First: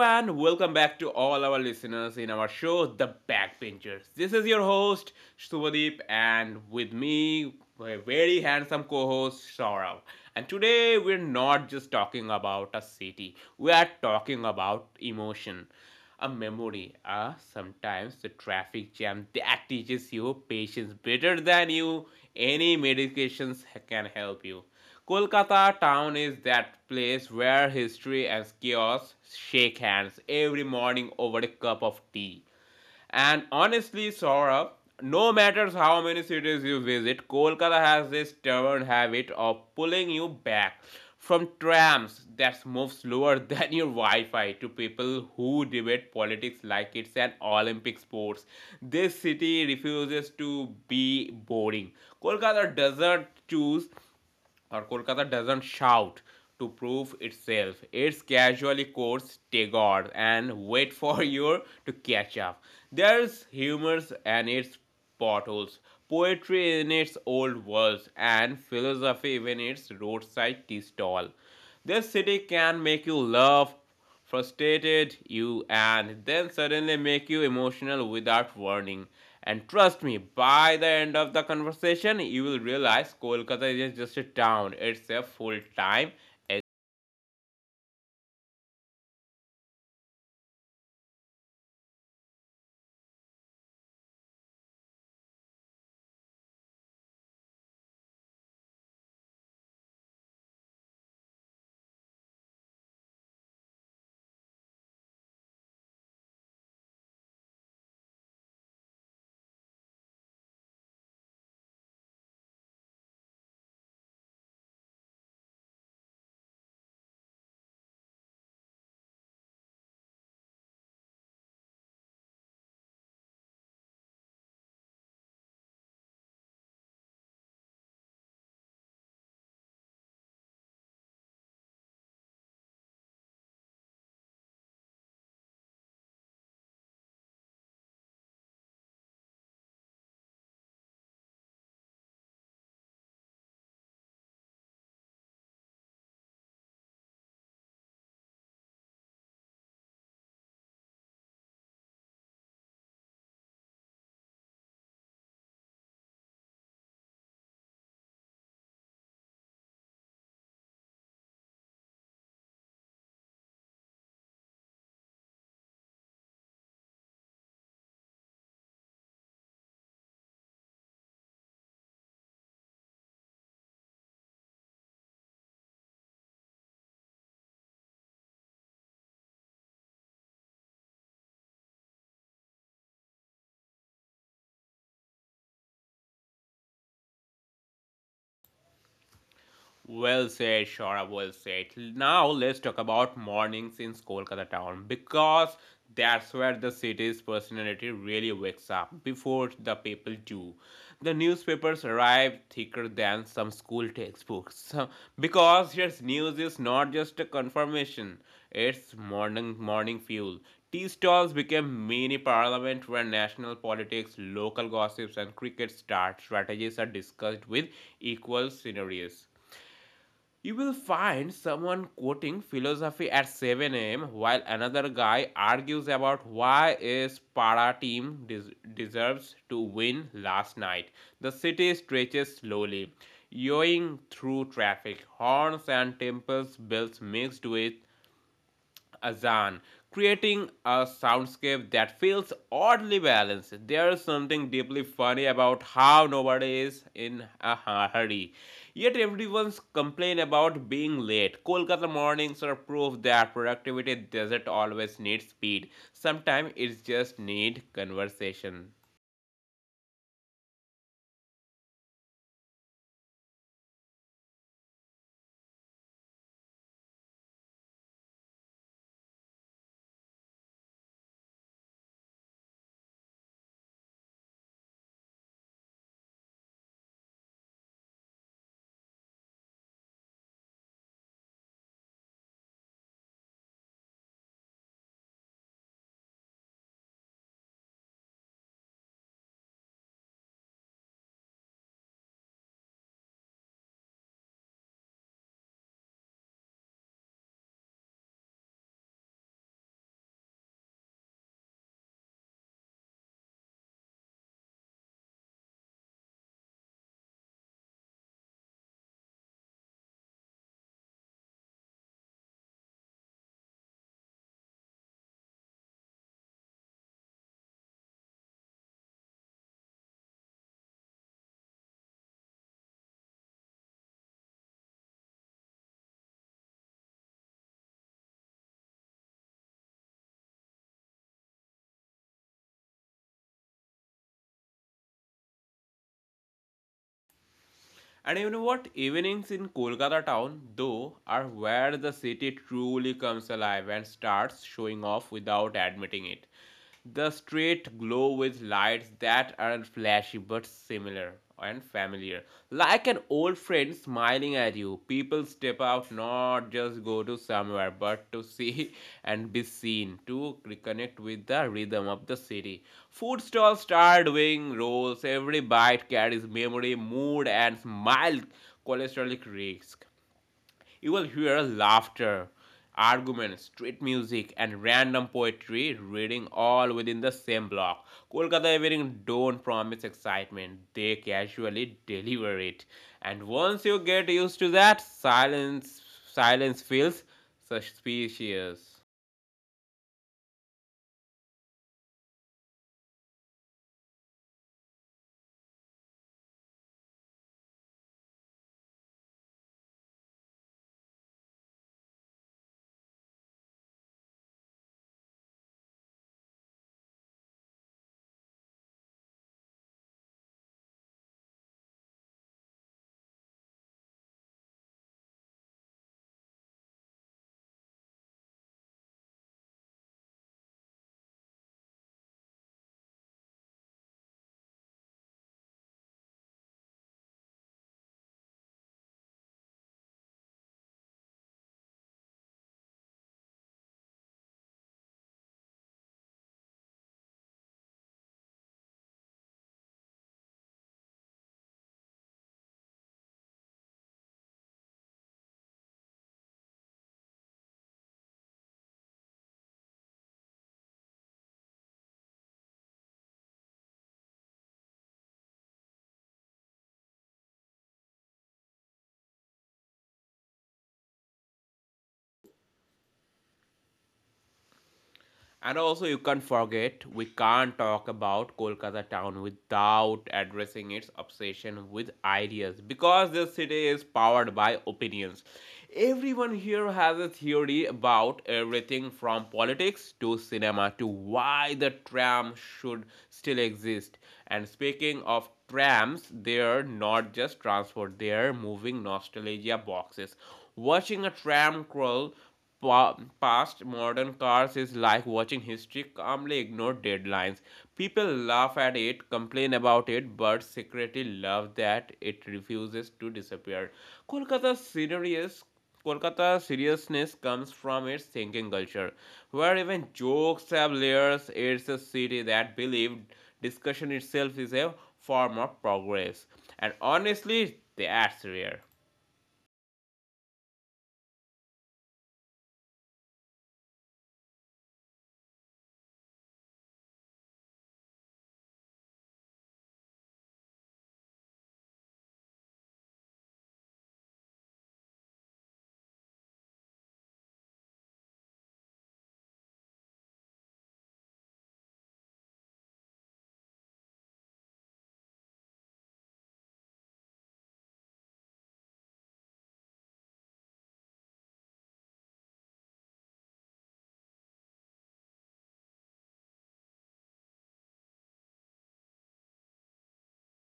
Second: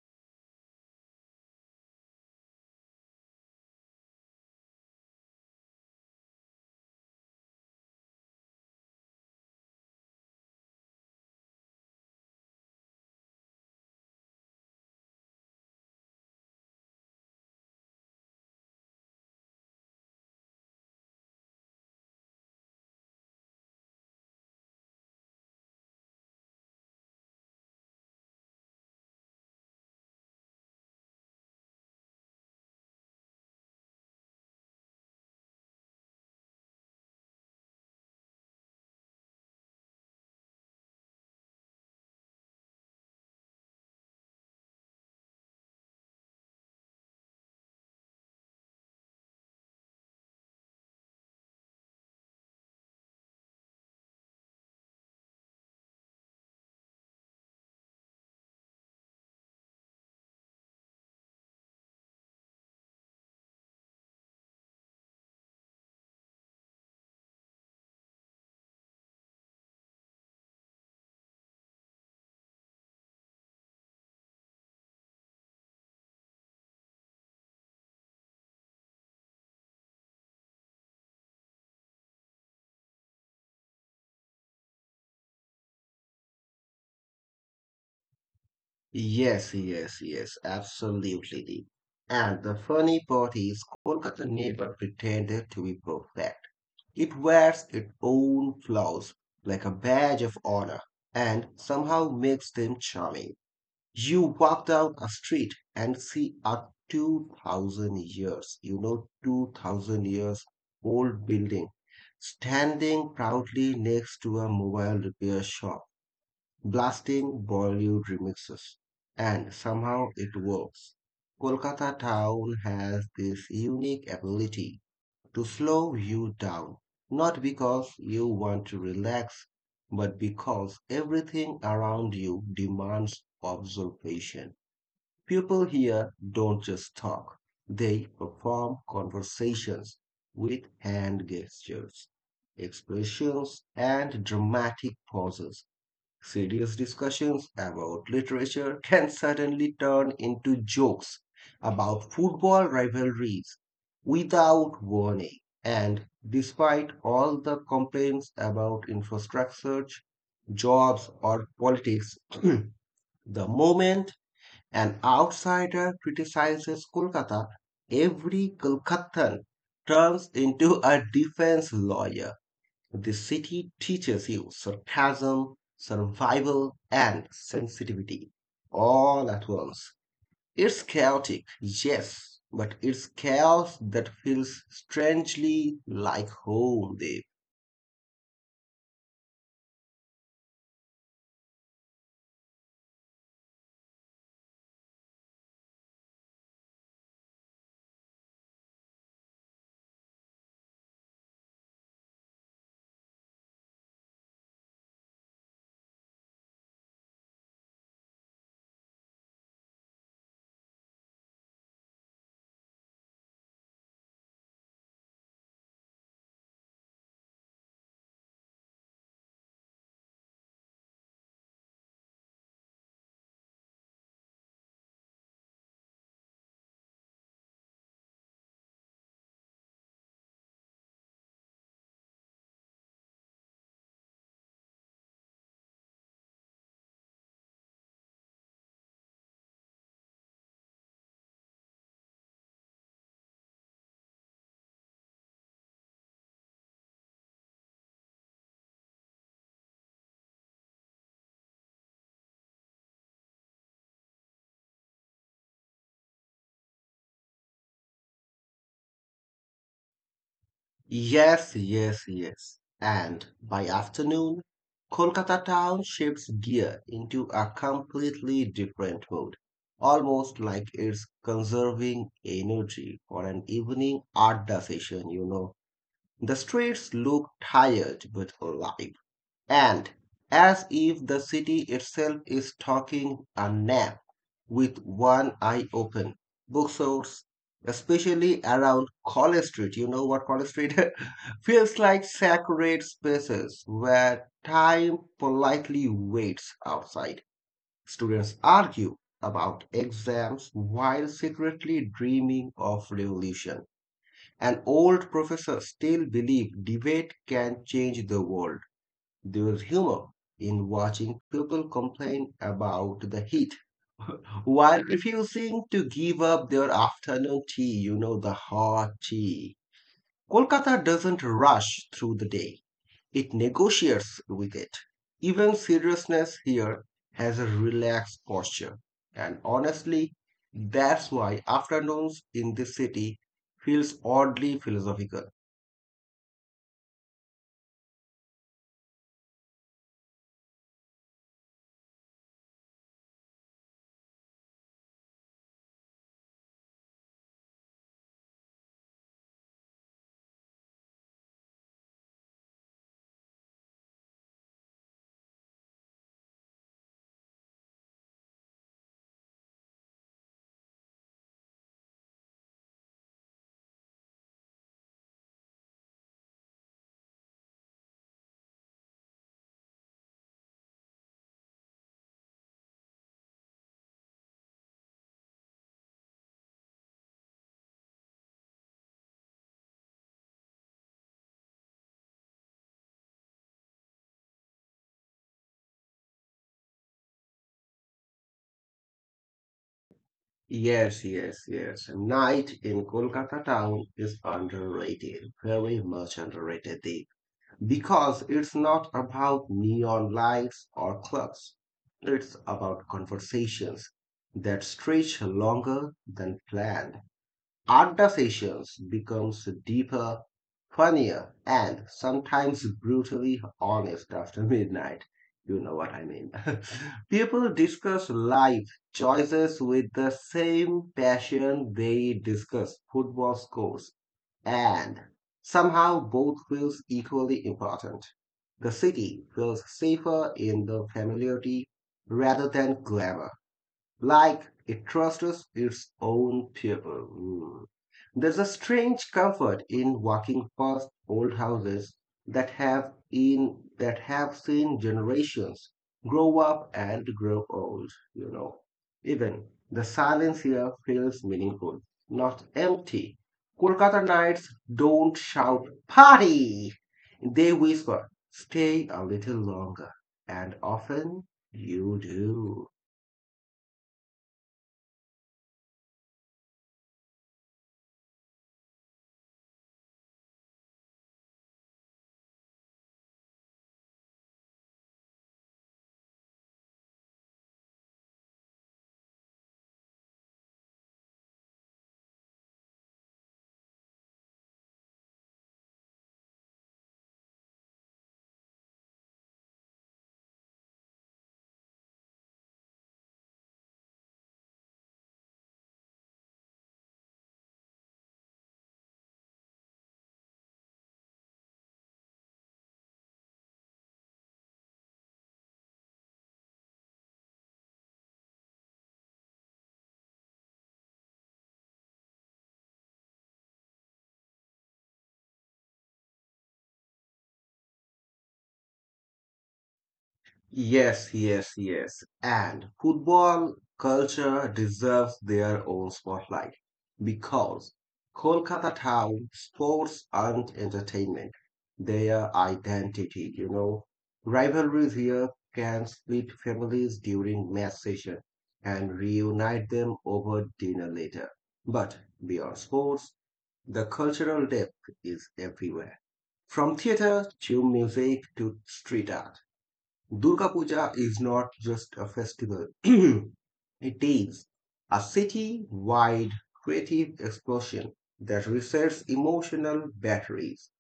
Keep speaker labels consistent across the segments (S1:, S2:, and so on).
S1: and welcome back to all our listeners in our show, The Backbenchers. This is your host, Subhadeep, and with me, a very handsome co host, Saurav. And today, we're not just talking about a city, we are talking about emotion a memory sometimes the traffic jam that teaches you patience better than you any medications can help you kolkata town is that place where history and chaos shake hands every morning over a cup of tea and honestly, Saurabh, no matter how many cities you visit, Kolkata has this stubborn habit of pulling you back from trams that move slower than your Wi-Fi to people who debate politics like it's an Olympic sports. This city refuses to be boring. Kolkata doesn't choose Kolkata doesn't shout to prove itself. It's casually courts Tagore and wait for you to catch up. There's humors and its potholes, poetry in its old words, and philosophy in its roadside tea stall. This city can make you laugh frustrated you, and then suddenly make you emotional without warning. And trust me, by the end of the conversation, you will realize Kolkata is just a town, it's a full time.
S2: Yes, yes, yes, absolutely. Deep. And the funny part is, Kolkata never pretended to be perfect. It wears its own flaws like a badge of honor and somehow makes them charming. You walk down a street and see a 2000 years old building standing proudly next to a mobile repair shop blasting Bollywood remixes, and somehow it works. Kolkata town has this unique ability to slow you down, not because you want to relax, but because everything around you demands observation. People here don't just talk, they perform conversations with hand gestures, expressions, and dramatic pauses. Serious discussions about literature can suddenly turn into jokes about football rivalries without warning. And despite all the complaints about infrastructure, jobs, or politics, the moment an outsider criticizes Kolkata, every Kolkatan turns into a defense lawyer. The city teaches you sarcasm, survival, and sensitivity all at once. It's chaotic, yes, but it's chaos that feels strangely like home, Dave.
S1: Well said, Shora. Well said. Now let's talk about mornings in Kolkata town because that's where the city's personality really wakes up before the people do. The newspapers arrive thicker than some school textbooks because yes, news is not just a confirmation; it's morning fuel. Tea stalls became mini parliament where national politics, local gossips, and cricket start strategies are discussed with equal scenarios. You will find someone quoting philosophy at 7 a.m. while another guy argues about why his para team deserves to win last night. The city stretches slowly, yawing through traffic, horns and temples bells mixed with Azan, creating a soundscape that feels oddly balanced. There is something deeply funny about how nobody is in a hurry. Yet everyone's complain about being late. Kolkata mornings are proof that productivity doesn't always need speed. Sometimes it just needs conversation.
S2: Yes, yes, yes. And by afternoon, Kolkata town shifts gear into a completely different mode, almost like it's conserving energy for an evening art session, The streets look tired but alive, and as if the city itself is talking a nap with one eye open. Bookstores, especially around College Street, you know what College Street feels like sacred spaces where time politely waits outside. Students argue about exams while secretly dreaming of revolution. An old professor still believed debate can change the world. There was humor in watching people complain about the heat while refusing to give up their afternoon the hot tea. Kolkata doesn't rush through the day, it negotiates with it. Even seriousness here has a relaxed posture. And honestly, that's why afternoons in this city feels oddly philosophical.
S1: And you know what? Evenings in Kolkata town, though, are where the city truly comes alive and starts showing off without admitting it. The streets glow with lights that aren't flashy but similar and familiar, like an old friend's smiling at you. People step out not just go to somewhere, but to see and be seen, to reconnect with the rhythm of the city. Food stalls start doing rolls. Every bite carries memory, mood, and mild cholesterolic risk. You will hear laughter, arguments, street music, and random poetry reading all within the same block. Kolkata evening don't promise excitement, they casually deliver it. And once you get used to that, silence feels suspicious.
S2: Yes, yes, yes. Night in Kolkata town is underrated, very much underrated, Deep, because it's not about neon lights or clubs. It's about conversations that stretch longer than planned. Art sessions becomes deeper, funnier, and sometimes brutally honest after midnight. You know what I mean. People discuss life choices with the same passion they discuss football scores, and somehow both feels equally important. The city feels safer in the familiarity rather than glamour like it trusts its own people. Mm. There's a strange comfort in walking past old houses that have seen generations grow up and grow old. Even the silence here feels meaningful, not empty. Kolkata nights don't shout party. They whisper, stay a little longer. And often you do.
S1: And also, you can't forget, we can't talk about Kolkata town without addressing its obsession with ideas because this city is powered by opinions. Everyone here has a theory about everything from politics to cinema to why the tram should still exist. And speaking of trams, they're not just transport, they're moving nostalgia boxes. Watching a tram crawl past modern cars is like watching history calmly ignore deadlines. People laugh at it, complain about it, but secretly love that it refuses to disappear. Kolkata's serious Kolkata's seriousness comes from its thinking culture, where even jokes have layers. It's a city that believed discussion itself is a form of progress. And honestly, that's rare.
S2: Yes, yes, yes. And football culture deserves their own spotlight because Kolkata town sports aren't entertainment. They are identity, Rivalries here can split families during match session and reunite them over dinner later. But beyond sports, the cultural depth is everywhere. From theater to music to street art. Durga Puja is not just a festival. It is a city-wide creative explosion that resets emotional batteries.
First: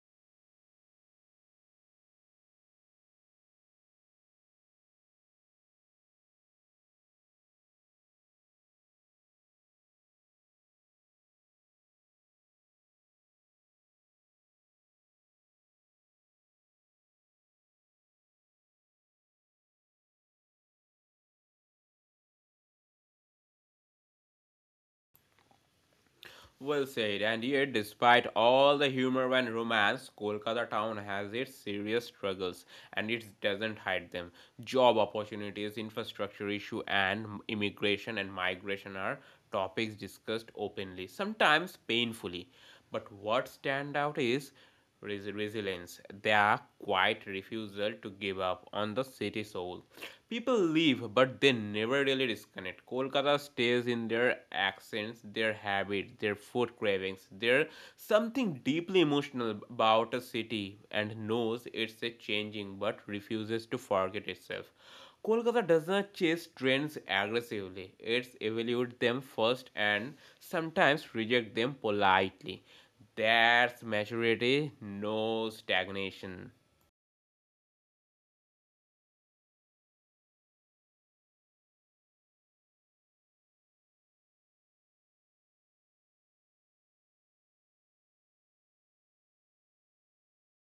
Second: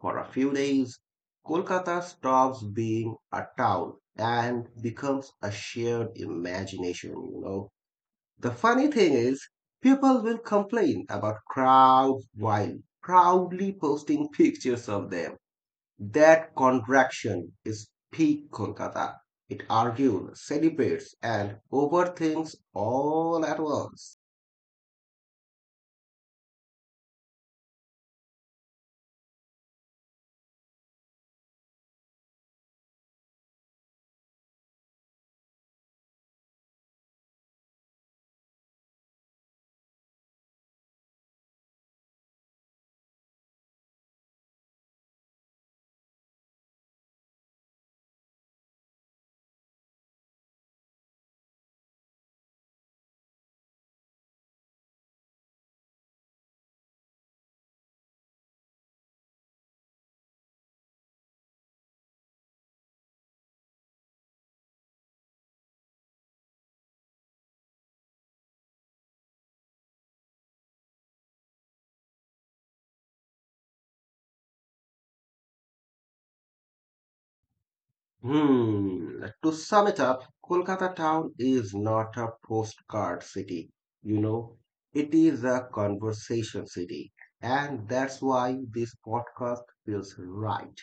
S2: For a few days, Kolkata stops being a town and becomes a shared imagination, The funny thing is, people will complain about crowds while proudly posting pictures of them. That contraction is peak Kolkata, it argues, celebrates, and overthinks all at once.
S1: Well said, and yet, despite all the humor and romance, Kolkata town has its serious struggles and it doesn't hide them. Job opportunities, infrastructure issue, and immigration and migration are topics discussed openly, sometimes painfully. But what stand out is resilience, their quiet refusal to give up on the city soul. People leave, but they never really disconnect. Kolkata stays in their accents, their habits, their food cravings. There's something deeply emotional about a city and knows it's a changing but refuses to forget itself. Kolkata does not chase trends aggressively. It evaluates them first and sometimes reject them politely. That's maturity, no stagnation.
S2: Hmm. To sum it up, Kolkata town is not a postcard city, you know, it is a conversation city. And that's why this podcast feels right.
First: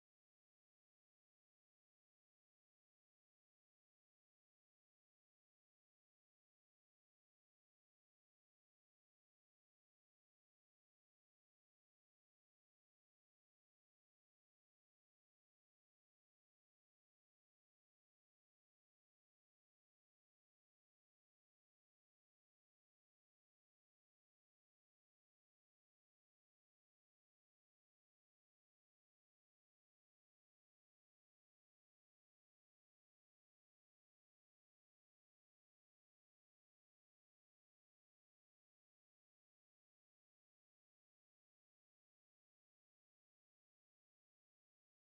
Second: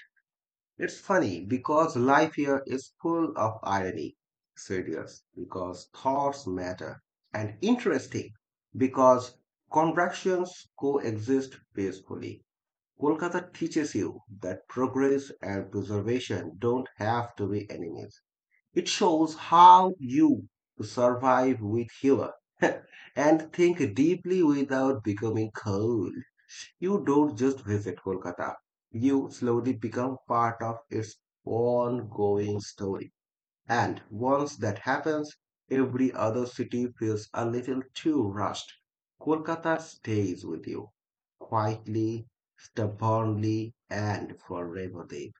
S2: It's funny because life here is full of irony, serious because thoughts matter, and interesting because contractions coexist peacefully. Kolkata teaches you that progress and preservation don't have to be enemies. It shows how you survive with humor and think deeply without becoming cold. You don't just visit Kolkata, you slowly become part of its ongoing story. And once that happens, every other city feels a little too rushed. Kolkata stays with you, quietly, stubbornly, and forever, Deep.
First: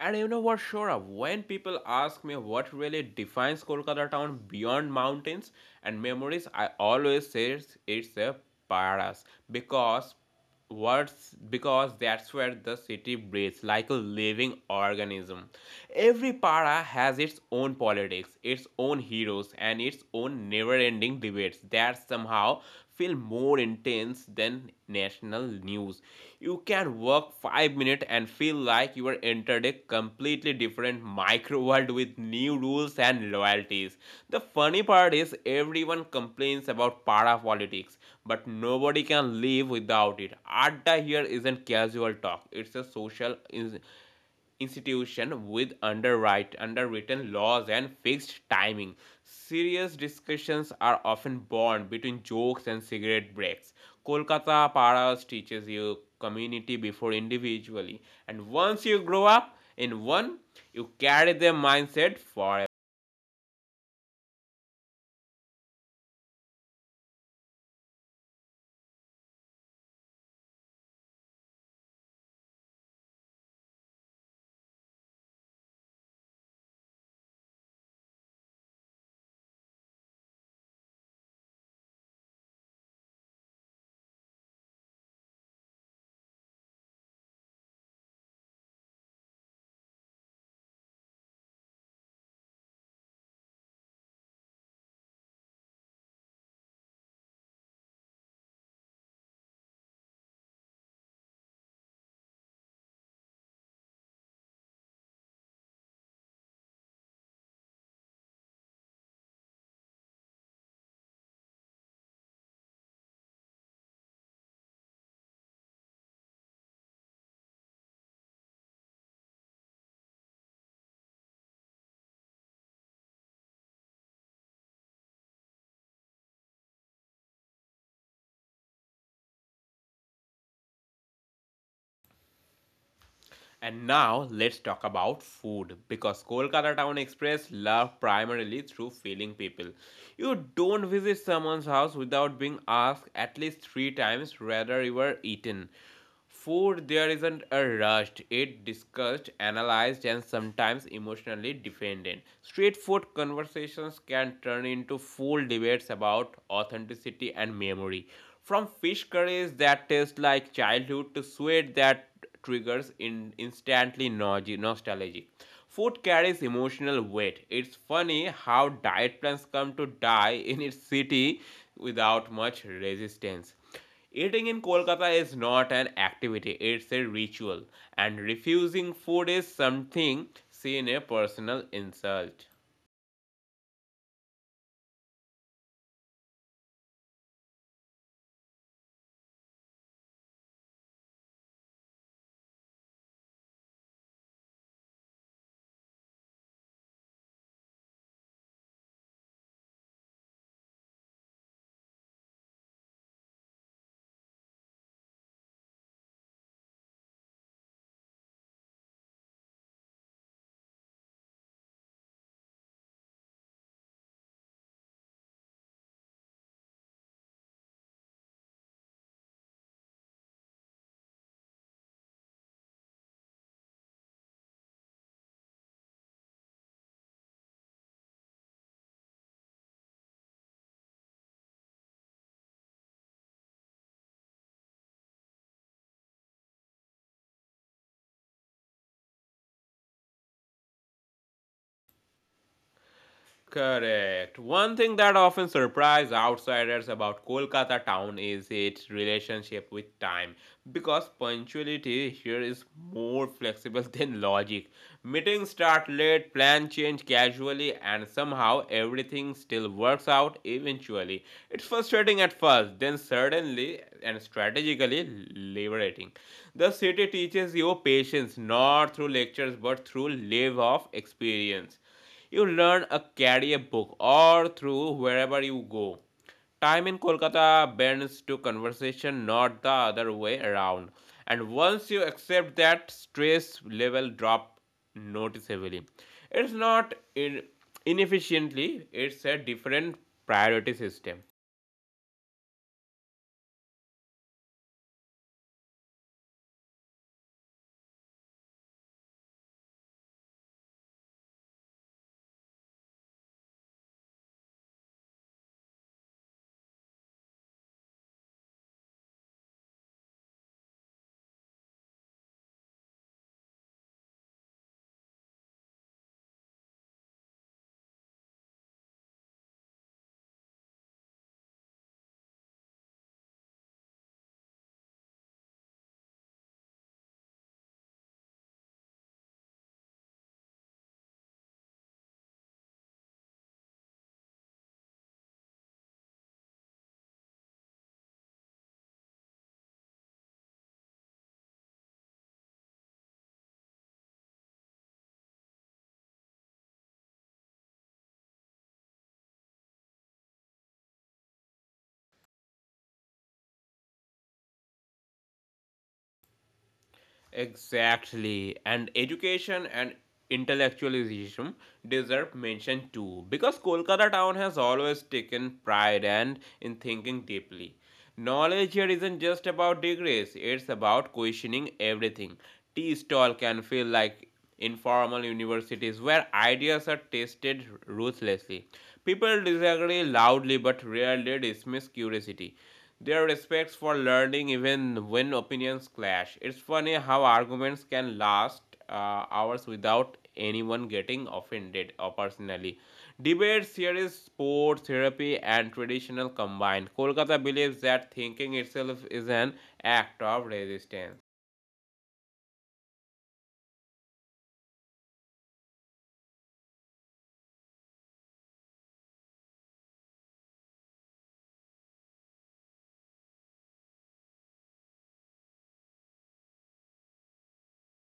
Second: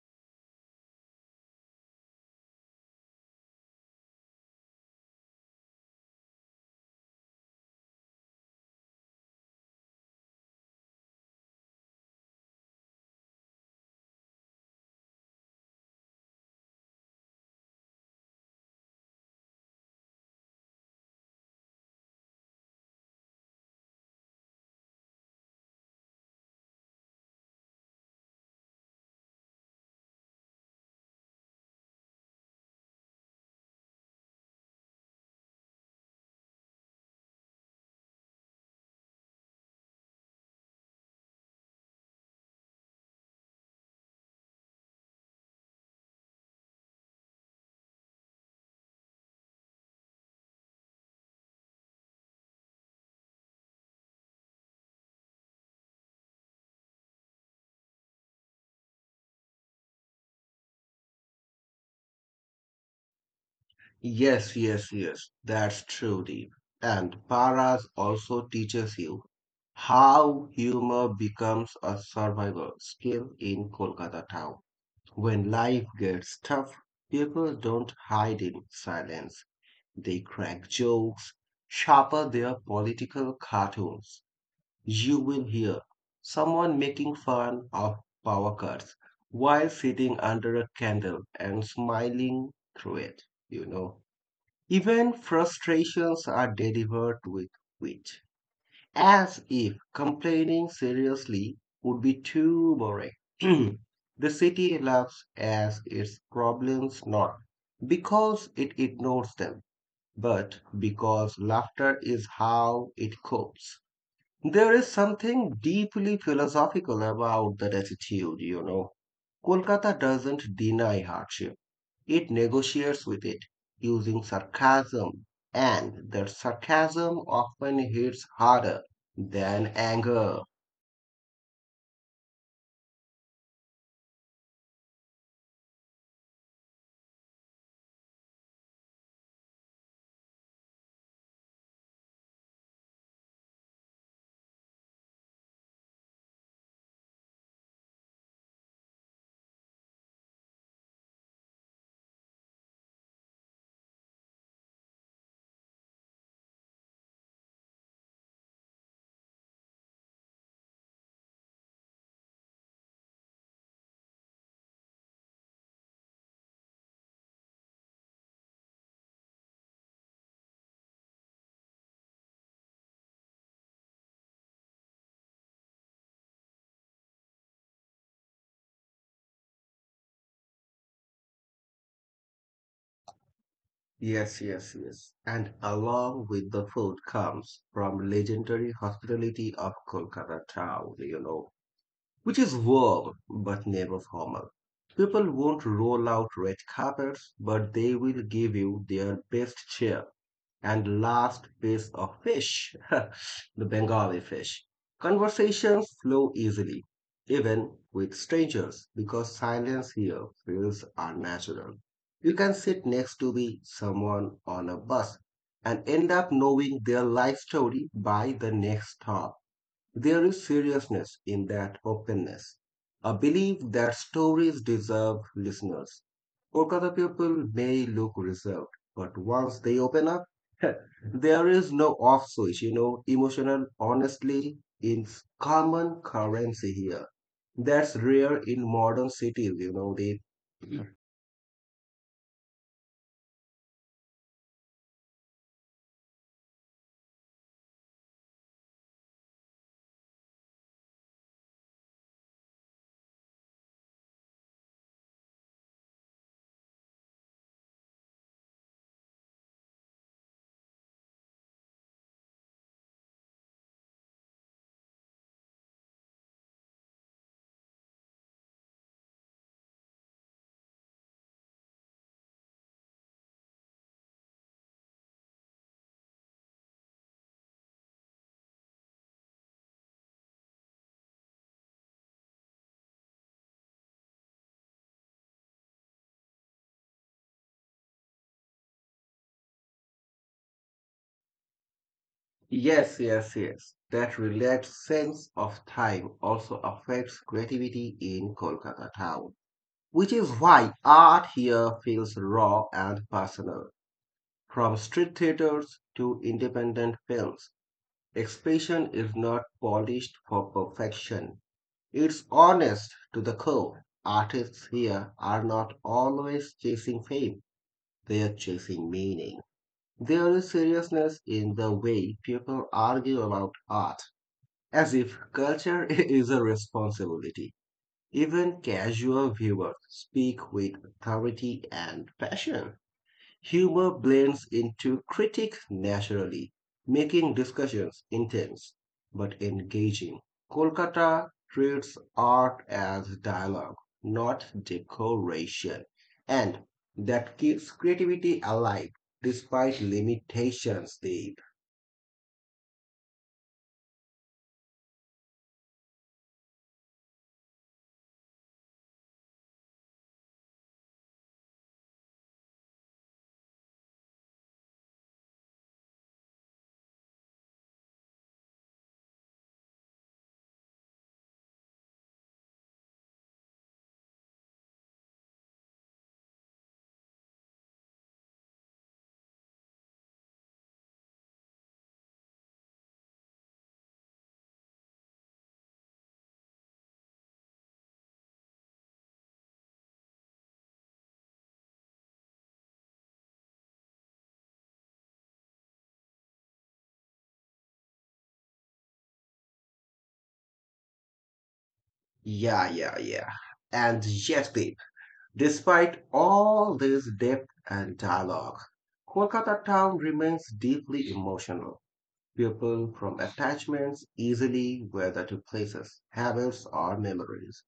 S1: And you know what, Shora? When people ask me what really defines Kolkata town beyond mountains and memories, I always say it's a paras because words because that's where the city breathes like a living organism. Every para has its own politics, its own heroes, and its own never-ending debates that somehow feel more intense than national news. You can work 5 minutes and feel like you are entered a completely different micro world with new rules and loyalties. The funny part is everyone complains about para politics, but nobody can live without it. Atta here isn't casual talk, it's a social institution with underwritten laws and fixed timing. Serious discussions are often born between jokes and cigarette breaks. Kolkata Paras teaches you community before individually, and once you grow up in one, you carry their mindset forever.
S2: Yes, yes, yes, that's true, Deep. And Paras also teaches you how humor becomes a survival skill in Kolkata town. When life gets tough, people don't hide in silence. They crack jokes, sharper their political cartoons. You will hear someone making fun of power cuts while sitting under a candle and smiling through it, you know. Even frustrations are delivered with wit as if complaining seriously would be too boring. The city laughs at its problems not because it ignores them, but because laughter is how it copes. There is something deeply philosophical about that attitude, Kolkata doesn't deny hardship, it negotiates with it using sarcasm, and that sarcasm often hits harder than anger.
S1: And now let's talk about food because Kolkata Town Express love primarily through feeling people. You don't visit someone's house without being asked at least three times whether you were eaten. Food there isn't a rush, it discussed, analyzed, and sometimes emotionally defended. Street food conversations can turn into full debates about authenticity and memory. From fish curries that taste like childhood to sweet that triggers in instantly nostalgic. Food carries emotional weight. It's funny how diet plans come to die in its city without much resistance. Eating in Kolkata is not an activity, it's a ritual, and refusing food is something seen as a personal insult.
S2: Yes, yes, yes. And along with the food comes from legendary hospitality of Kolkata town, which is warm but never formal. People won't roll out red carpets, but they will give you their best cheer and last piece of fish, the Bengali fish. Conversations flow easily, even with strangers, because silence here feels unnatural. You can sit next to the someone on a bus and end up knowing their life story by the next stop. There is seriousness in that openness, a belief that stories deserve listeners. Kolkata people may look reserved, but once they open up, there is no off switch, emotional honestly is common currency here. That's rare in modern cities, they.
S1: Correct. One thing that often surprises outsiders about Kolkata town is its relationship with time because punctuality here is more flexible than logic. Meetings start late, plans change casually, and somehow everything still works out eventually. It's frustrating at first, then suddenly and strategically liberating. The city teaches you patience not through lectures but through live off experience. You learn a carry book or through wherever you go. Time in Kolkata bends to conversation, not the other way around. And once you accept that, stress level drop noticeably. It's not in, inefficiently, it's a different priority system.
S2: Yes, yes, yes. That relaxed sense of time also affects creativity in Kolkata town, which is why art here feels raw and personal. From street theaters to independent films, expression is not polished for perfection. It's honest to the core. Artists here are not always chasing fame, they are chasing meaning. There is seriousness in the way people argue about art, as if culture is a responsibility. Even casual viewers speak with authority and passion. Humor blends into critics naturally, making discussions intense but engaging. Kolkata treats art as dialogue, not decoration, and that keeps creativity alive despite limitations, Deep.
S1: Exactly. And education and intellectualism deserve mention too, because Kolkata town has always taken pride and in thinking deeply. Knowledge here isn't just about degrees, it's about questioning everything. Tea stall can feel like informal universities where ideas are tested ruthlessly. People disagree loudly but rarely dismiss curiosity. Their respect for learning, even when opinions clash. It's funny how arguments can last hours without anyone getting offended or personally. Debates, series, sports, therapy, and traditional combined. Kolkata believes that thinking itself is an act of resistance.
S2: Yeah, yeah, yeah. And yes, Deep. Despite all this depth and dialogue, Kolkata town remains deeply emotional. People from attachments easily, whether to places, habits, or memories.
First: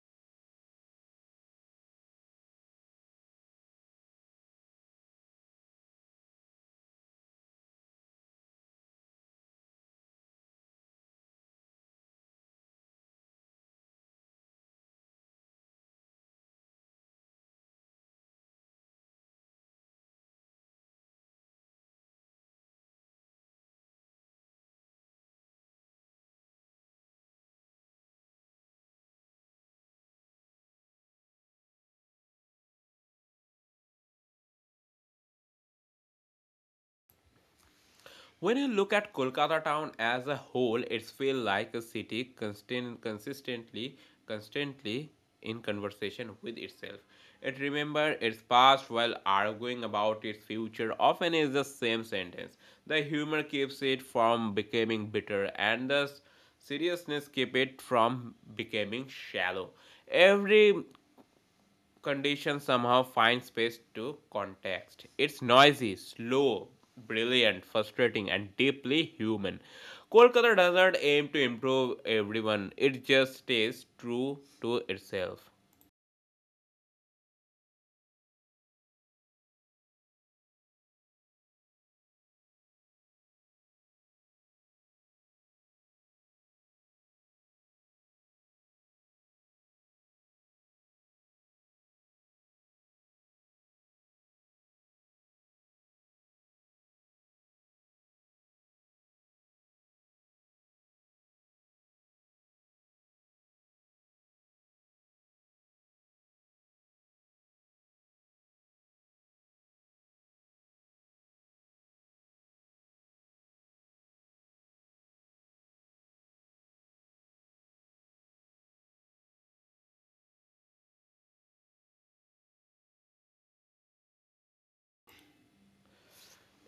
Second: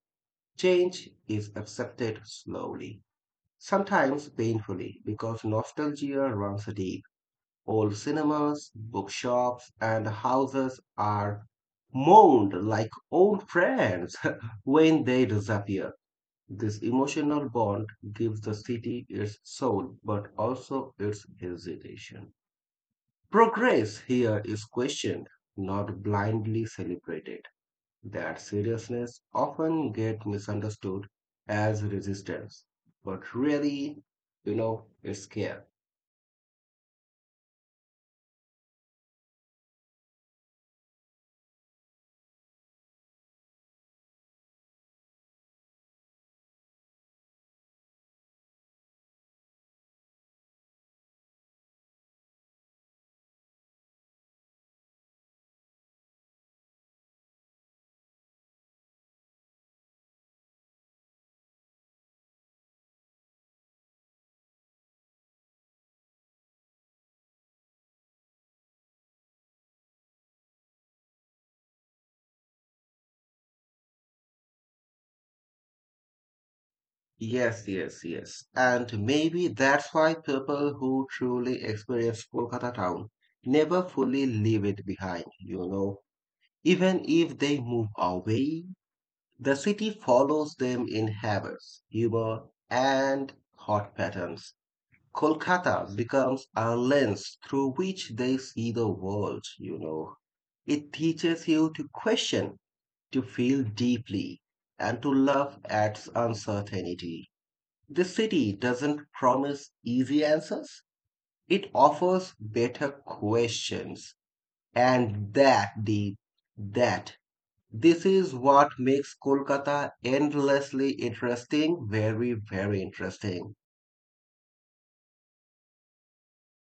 S2: Change is accepted slowly, sometimes painfully, because nostalgia runs deep. Old cinemas, bookshops, and houses are mourned like old friends when they disappear. This emotional bond gives the city its soul but also its hesitation. Progress here is questioned, not blindly celebrated. That seriousness often gets misunderstood as resistance, but really, it's care.
S1: When you look at Kolkata town as a whole, it feels like a city constantly in conversation with itself. It remembers its past while arguing about its future. Often is the same sentence. The humor keeps it from becoming bitter, and the seriousness keep it from becoming shallow. Every conditions somehow find space to context. It's noisy, slow, brilliant, frustrating, and deeply human. Kolkata doesn't aim to improve everyone, it just stays true to itself.
S2: Yes, yes, yes. And maybe that's why people who truly experience Kolkata town never fully leave it behind, even if they move away. The city follows them in habits, humor, and thought patterns. Kolkata becomes a lens through which they see the world, It teaches you to question, to feel deeply, and to love at uncertainty. The city doesn't promise easy answers, it offers better questions. And that, the that this is what makes Kolkata endlessly interesting, very, very interesting.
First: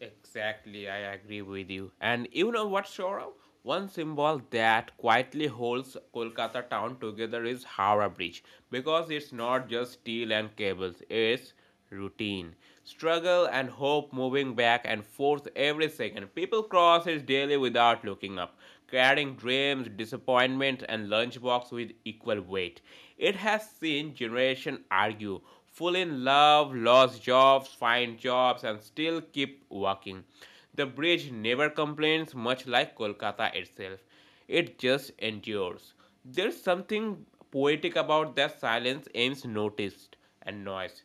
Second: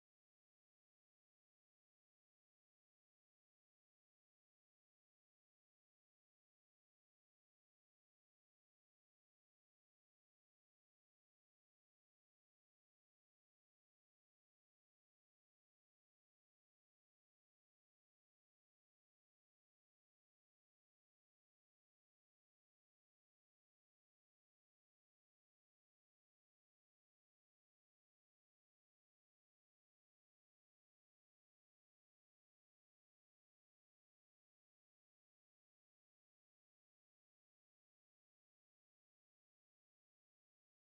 S1: Exactly, I agree with you. And you know what, Saurav? One symbol that quietly holds Kolkata town together is Howrah Bridge because it's not just steel and cables, it's routine. Struggle and hope moving back and forth every second. People cross it daily without looking up, carrying dreams, disappointments, and lunchbox with equal weight. It has seen generation argue full in love, lost jobs, find jobs, and still keep working. The bridge never complains, much like Kolkata itself. It just endures. There's something poetic about that silence aims noticed and noise.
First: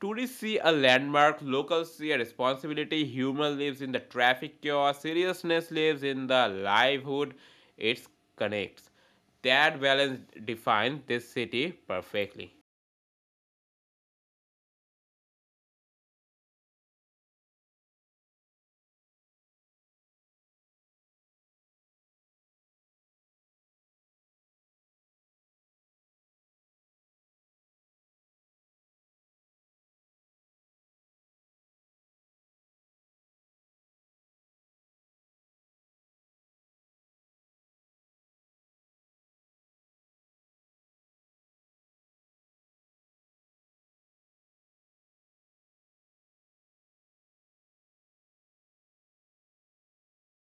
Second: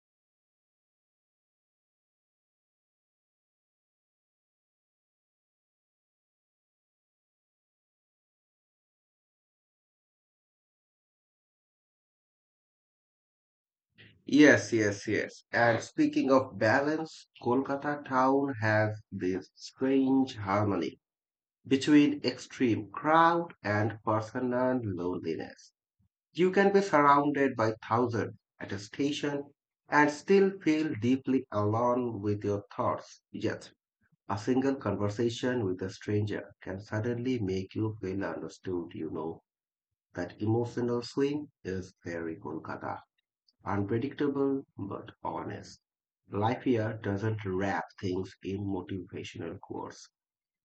S1: Tourists see a landmark, locals see a responsibility, humor lives in the traffic chaos, seriousness lives in the livelihood it connects. That balance defines this city perfectly.
S2: Yes, yes, yes. And speaking of balance, Kolkata town has this strange harmony between extreme crowd and personal loneliness. You can be surrounded by thousands at a station and still feel deeply alone with your thoughts. Yes, a single conversation with a stranger can suddenly make you feel understood, That emotional swing is very Kolkata. Unpredictable but honest. Life here doesn't wrap things in motivational quotes.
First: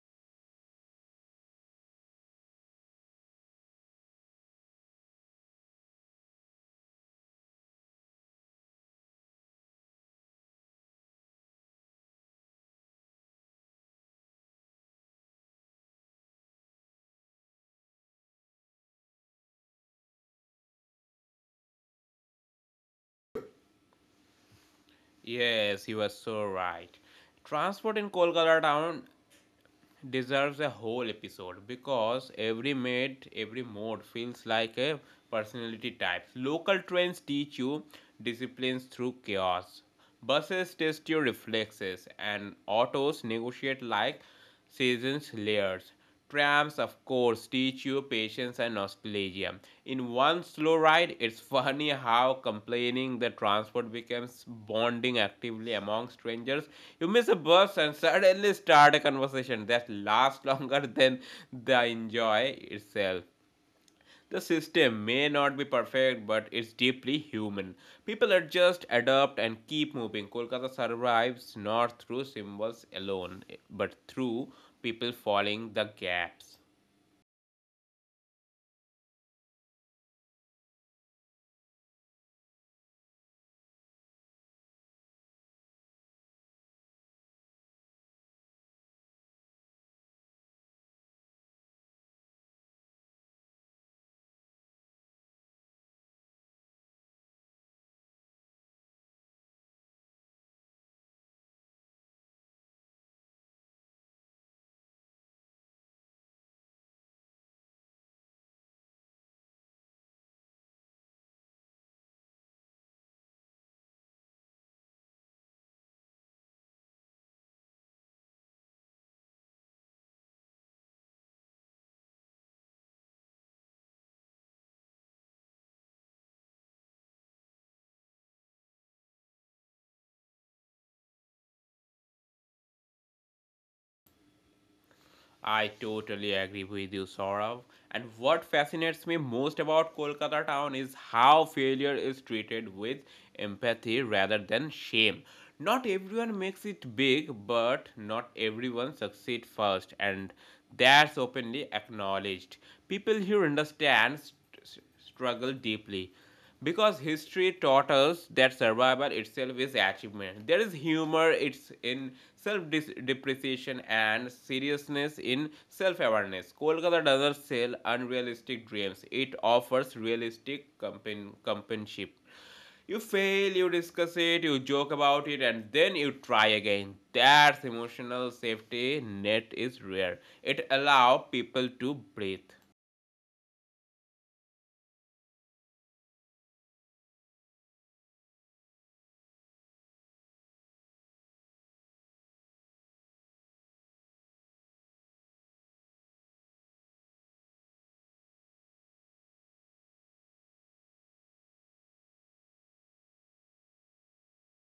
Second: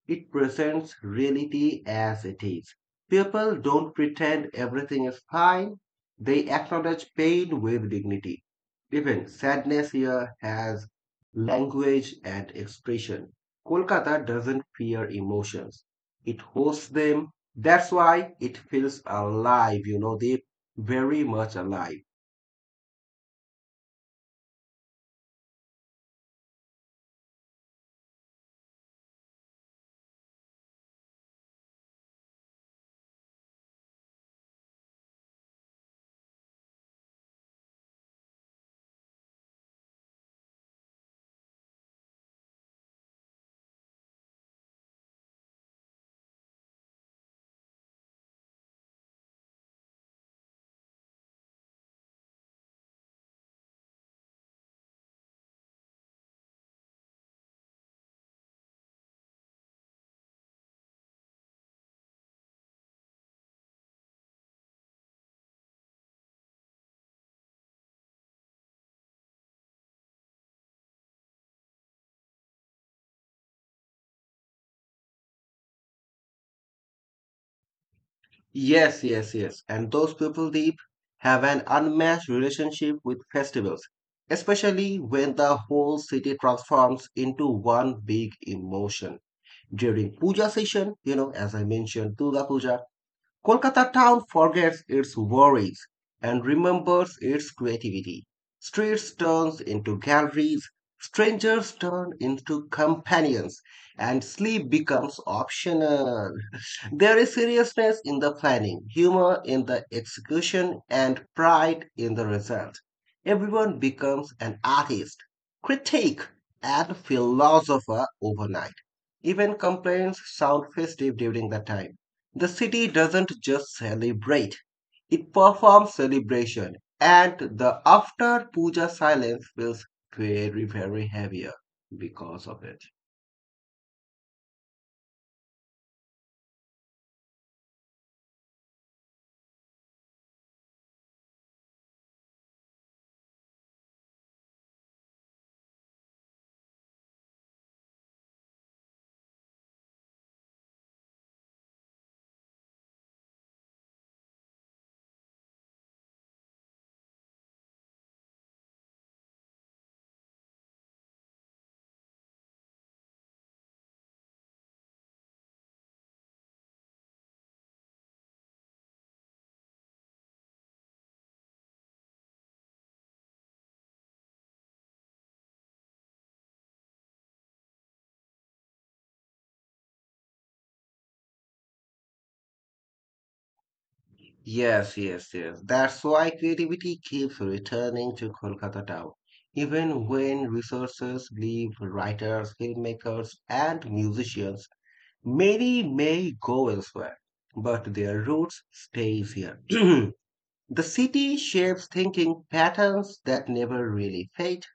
S2: It presents reality as it is. People don't pretend everything is fine, they acknowledge pain with dignity. Even sadness here has language and expression. Kolkata doesn't fear emotions, it hosts them. That's why it feels alive, they very much alive.
S1: Yes, you are so right. Transport in Kolkata town deserves a whole episode because every mate, every mode feels like a personality type. Local trains teach you disciplines through chaos. Buses test your reflexes and autos negotiate like seasons layers. Trams, of course, teach you patience and nostalgia. In one slow ride, it's funny how complaining the transport becomes bonding actively among strangers. You miss a bus and suddenly start a conversation that lasts longer than the enjoy itself. The system may not be perfect, but it's deeply human. People adjust, adapt, and keep moving. Kolkata survives not through symbols alone, but through people following the gaps.
S2: Yes, yes, yes. And those people, Deep, have an unmatched relationship with festivals, especially when the whole city transforms into one big emotion. During puja session, as I mentioned, Durga Puja, Kolkata town forgets its worries and remembers its creativity. Streets turns into galleries, strangers turn into companions, and sleep becomes optional. There is seriousness in the planning, humor in the execution, and pride in the result. Everyone becomes an artist, critic, and philosopher overnight. Even complaints sound festive during that time. The city doesn't just celebrate, it performs celebration, and the after puja silence feels very, very heavier because of it.
S1: I totally agree with you, Saurav. And what fascinates me most about Kolkata town is how failure is treated with empathy rather than shame. Not everyone makes it big, but not everyone succeeds first, and that's openly acknowledged. People here understand struggle deeply because history taught us that survival itself is achievement. There is humor it's in self depreciation and seriousness in self awareness. Kolkata doesn't sell unrealistic dreams; it offers realistic companionship. You fail, you discuss it, you joke about it, and then you try again. That emotional safety net is rare. It allows people to breathe.
S2: Yes, yes, yes. That's why creativity keeps returning to Kolkata town. Even when resources leave writers, filmmakers, and musicians, many may go elsewhere, but their roots stay here. The city shapes thinking patterns that never really fade.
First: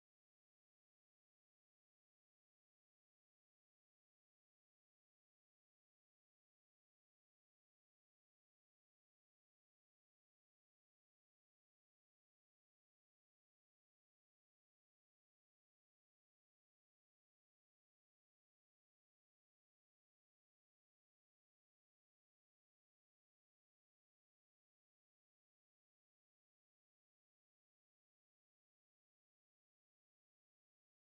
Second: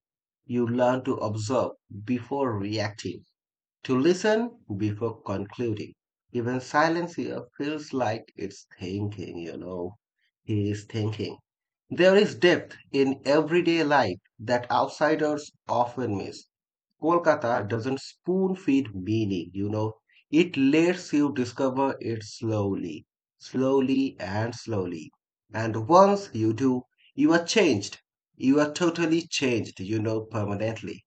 S2: You learn to observe before reacting, to listen before concluding. Even silence here feels like it's thinking, He is thinking. There is depth in everyday life that outsiders often miss. Kolkata doesn't spoon feed meaning, It lets you discover it slowly, slowly and slowly. And once you do, you are changed. You are totally changed, permanently.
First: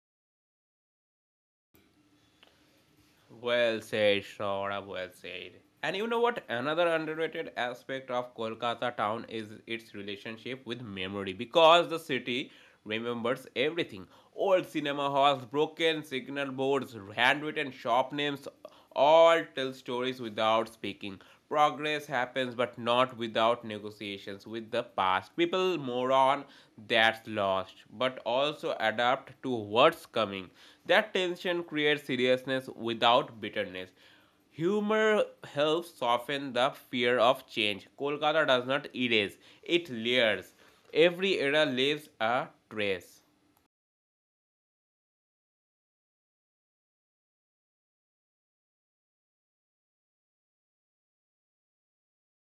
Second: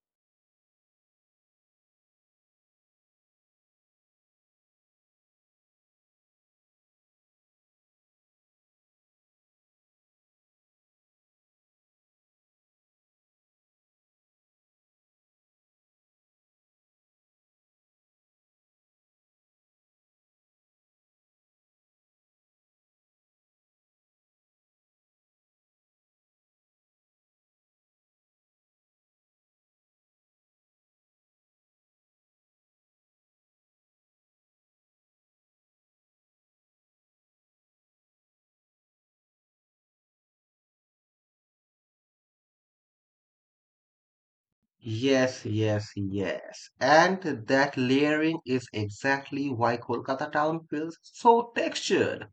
S1: Well said, Shora, well said. And you know what? Another underrated aspect of Kolkata town is its relationship with memory because the city remembers everything. Old cinema halls, broken signal boards, handwritten shop names all tell stories without speaking. Progress happens, but not without negotiations with the past. People move on that's lost, but also adapt to what's coming. That tension creates seriousness without bitterness. Humor helps soften the fear of change. Kolkata does not erase, it layers. Every era leaves a trace.
S2: Yes, yes, yes. And that layering is exactly why Kolkata town feels so textured,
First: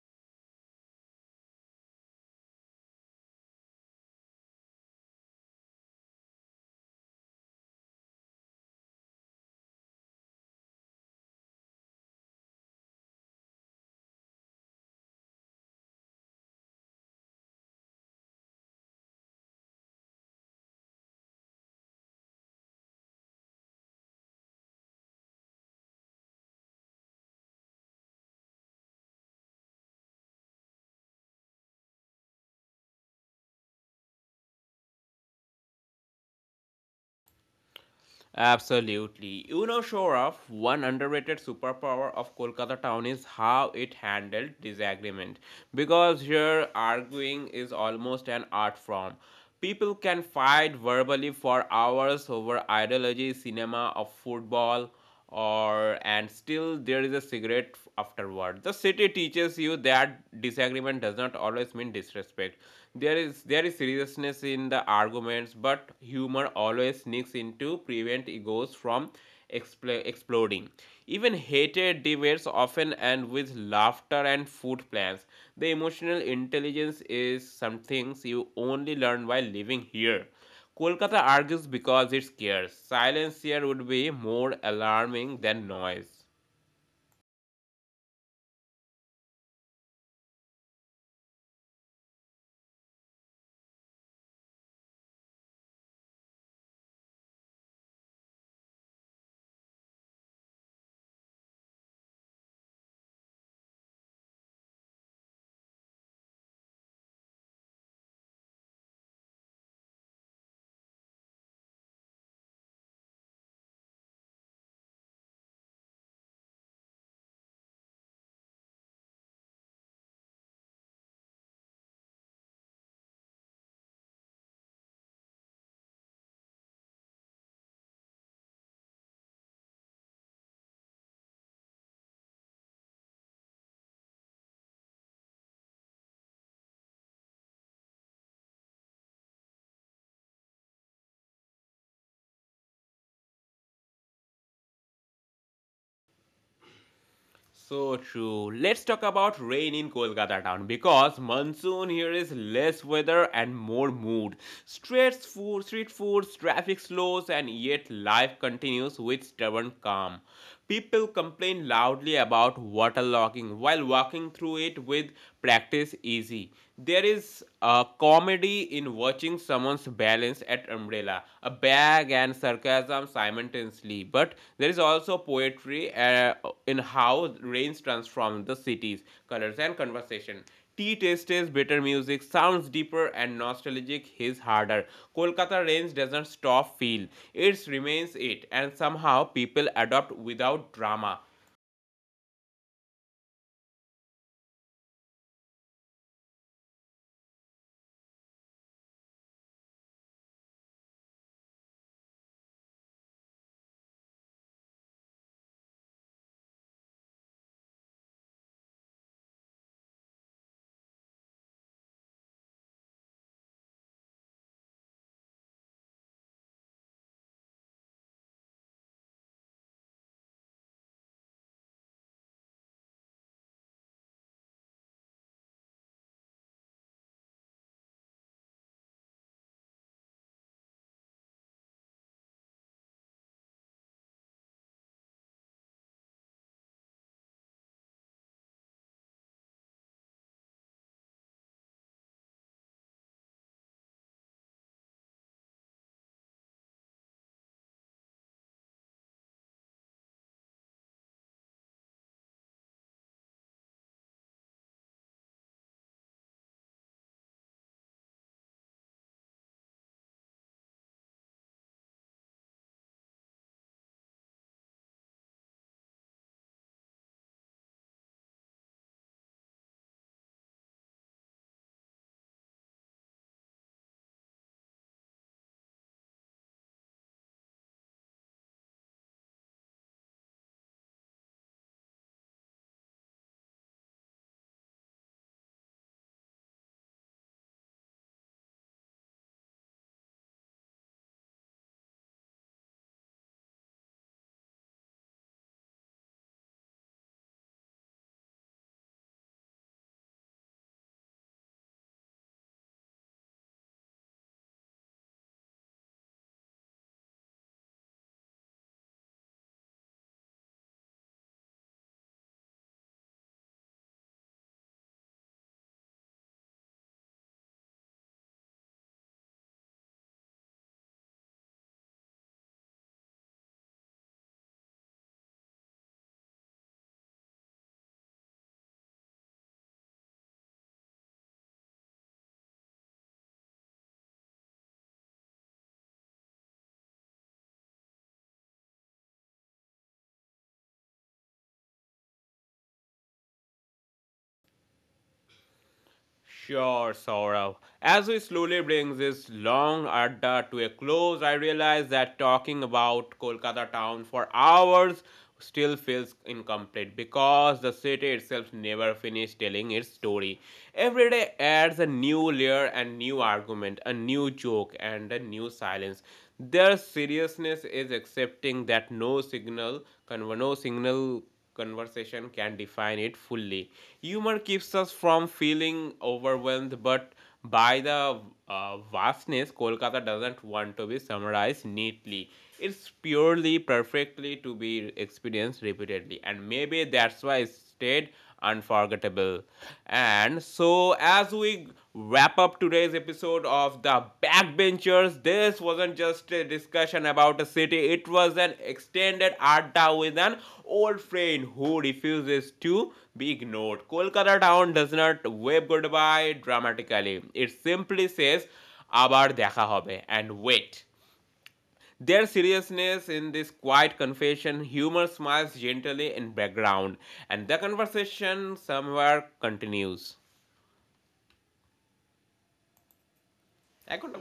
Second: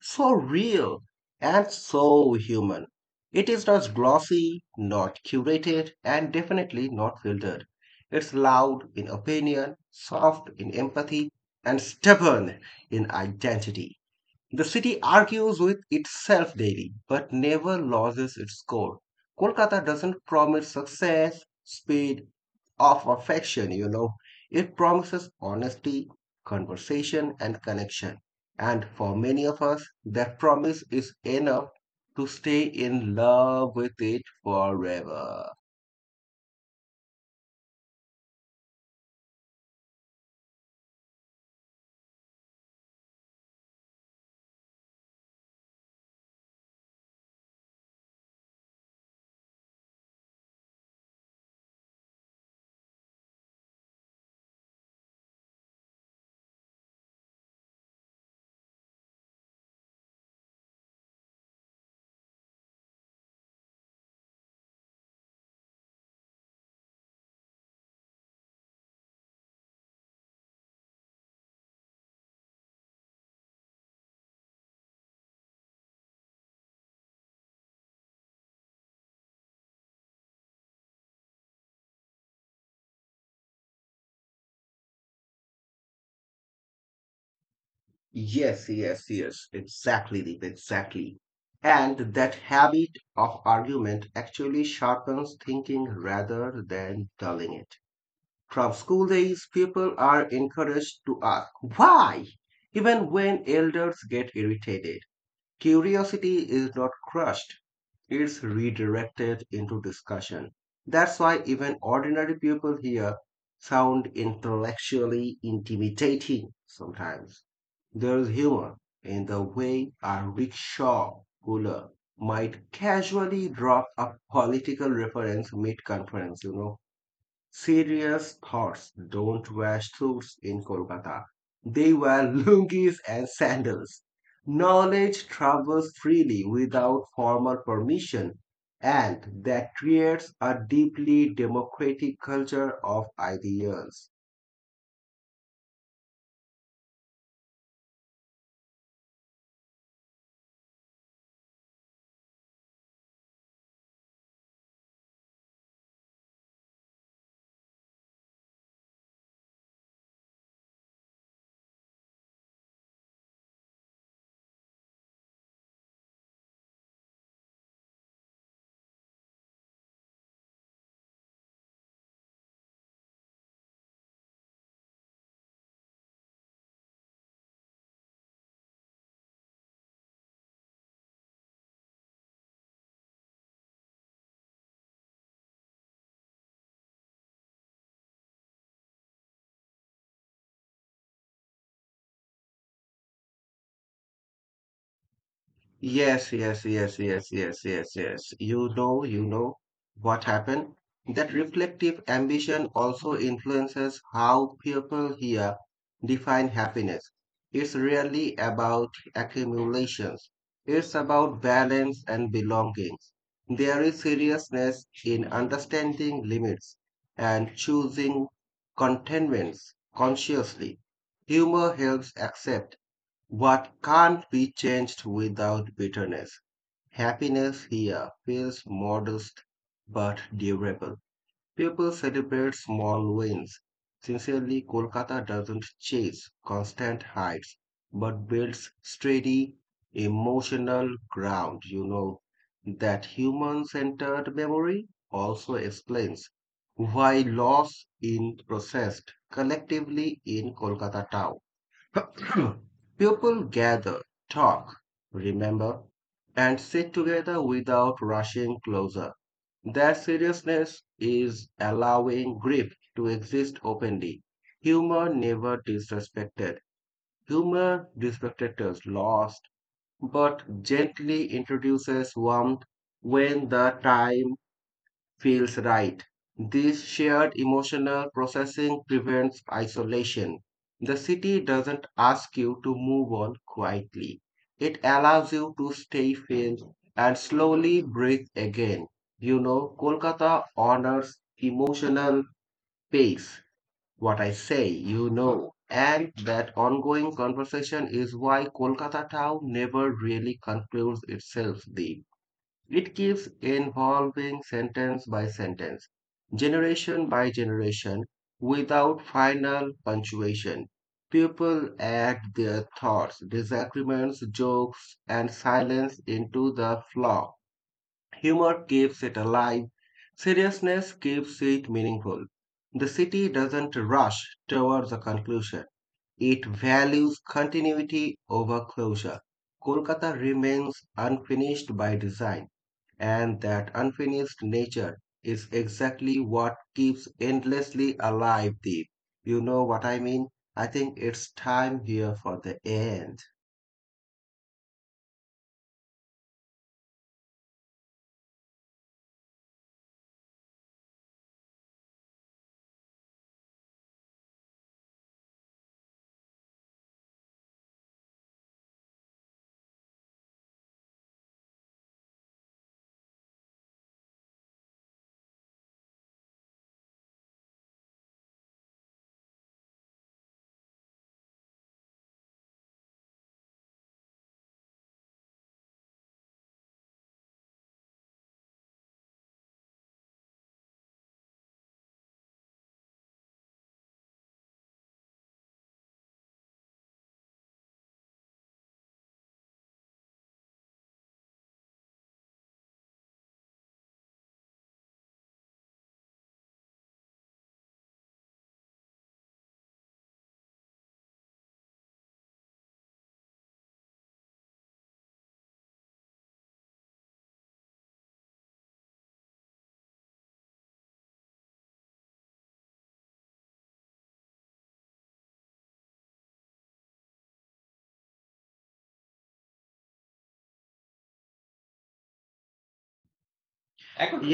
S2: so real, and so human. It is not glossy, not curated, and definitely not filtered. It's loud in opinion, soft in empathy, and stubborn in identity. The city argues with itself daily, but never loses its core. Kolkata doesn't promise success, speed, or perfection, It promises honesty, conversation, and connection. And for many of us, that promise is enough to stay in love with it forever.
S1: Absolutely. You know, sure of one underrated superpower of Kolkata town is how it handled disagreement. Because here, arguing is almost an art form. People can fight verbally for hours over ideology, cinema, or football or and still there is a cigarette afterward the city teaches you that disagreement does not always mean disrespect there is seriousness in the arguments but humor always sneaks in to prevent egos from exploding even hated debates often end with laughter and food plans the emotional intelligence is some things you only learn by living here Kolkata argues because it scares. Silence here would be more alarming than noise.
S2: Yes, yes, yes, exactly, Deep, exactly. And that habit of argument actually sharpens thinking rather than dulling it. From school days, people are encouraged to ask why, even when elders get irritated. Curiosity is not crushed, it's redirected into discussion. That's why even ordinary people here sound intellectually intimidating sometimes. There's humor in the way a rickshaw puller might casually drop a political reference mid conference, Serious thoughts don't wear suits in Kolkata. They wear lungis and sandals. Knowledge travels freely without formal permission, and that creates a deeply democratic culture of ideas.
S1: So true. Let's talk about rain in Kolkata town because monsoon here is less weather and more mood. Street food, street foods, traffic slows, and yet life continues with stubborn calm. People complain loudly about waterlogging while walking through it with practice easy. There is a comedy in watching losing someone's balance at umbrella, a bag and sarcasm simultaneously. But there is also poetry in how rains transform the cities, colors, and conversation. Tea tastes better, music, sounds deeper and nostalgic, his harder. Kolkata rains doesn't stop feel. It remains it, and somehow people adopt without drama.
S2: Yes, yes, yes, yes, yes, yes, yes. You know what happened. That reflective ambition also influences how people here define happiness. It's really about accumulations. It's about balance and belongings. There is seriousness in understanding limits and choosing contentments consciously. Humor helps accept what can't be changed without bitterness? Happiness here feels modest but durable. People celebrate small wins. Sincerely, Kolkata doesn't chase constant heights but builds steady emotional ground. That human centered memory also explains why loss is processed collectively in Kolkata town. People gather, talk, remember, and sit together without rushing closer. Their seriousness is allowing grief to exist openly. Humor never disrespected. Humor disrespected us lost, but gently introduces warmth when the time feels right. This shared emotional processing prevents isolation. The city doesn't ask you to move on quietly. It allows you to stay filled and slowly breathe again. Kolkata honors emotional pace. What I say, And that ongoing conversation is why Kolkata town never really concludes itself, Deep. It keeps evolving sentence by sentence, generation by generation, without final punctuation. People add their thoughts, disagreements, jokes, and silence into the flow. Humor keeps it alive. Seriousness keeps it meaningful. The city doesn't rush towards a conclusion. It values continuity over closure. Kolkata remains unfinished by design. And that unfinished nature is exactly what keeps endlessly alive, Deep. You know what I mean? I think it's time here for the end.
S1: Sure, Saurav. As we slowly bring this long adda to a close, I realize that talking about Kolkata town for hours still feels incomplete because the city itself never finished telling its story. Every day adds a new layer and new argument, a new joke and a new silence. Their seriousness is accepting that no signal conversation can define it fully. Humor keeps us from feeling overwhelmed, but by the vastness, Kolkata doesn't want to be summarized neatly. It's purely perfectly to be experienced repeatedly, and maybe that's why it stayed unforgettable. And so, as we wrap up today's episode of The Backbenchers. This wasn't just a discussion about a city, it was an extended adda with an old friend who refuses to be ignored. Kolkata town does not wave goodbye dramatically, it simply says, "Abar dekha hobe," and wait. Their seriousness in this quiet confession, humor smiles gently in background, and the conversation somewhere continues.
S2: I
S1: এক
S2: could
S1: ঘন্টা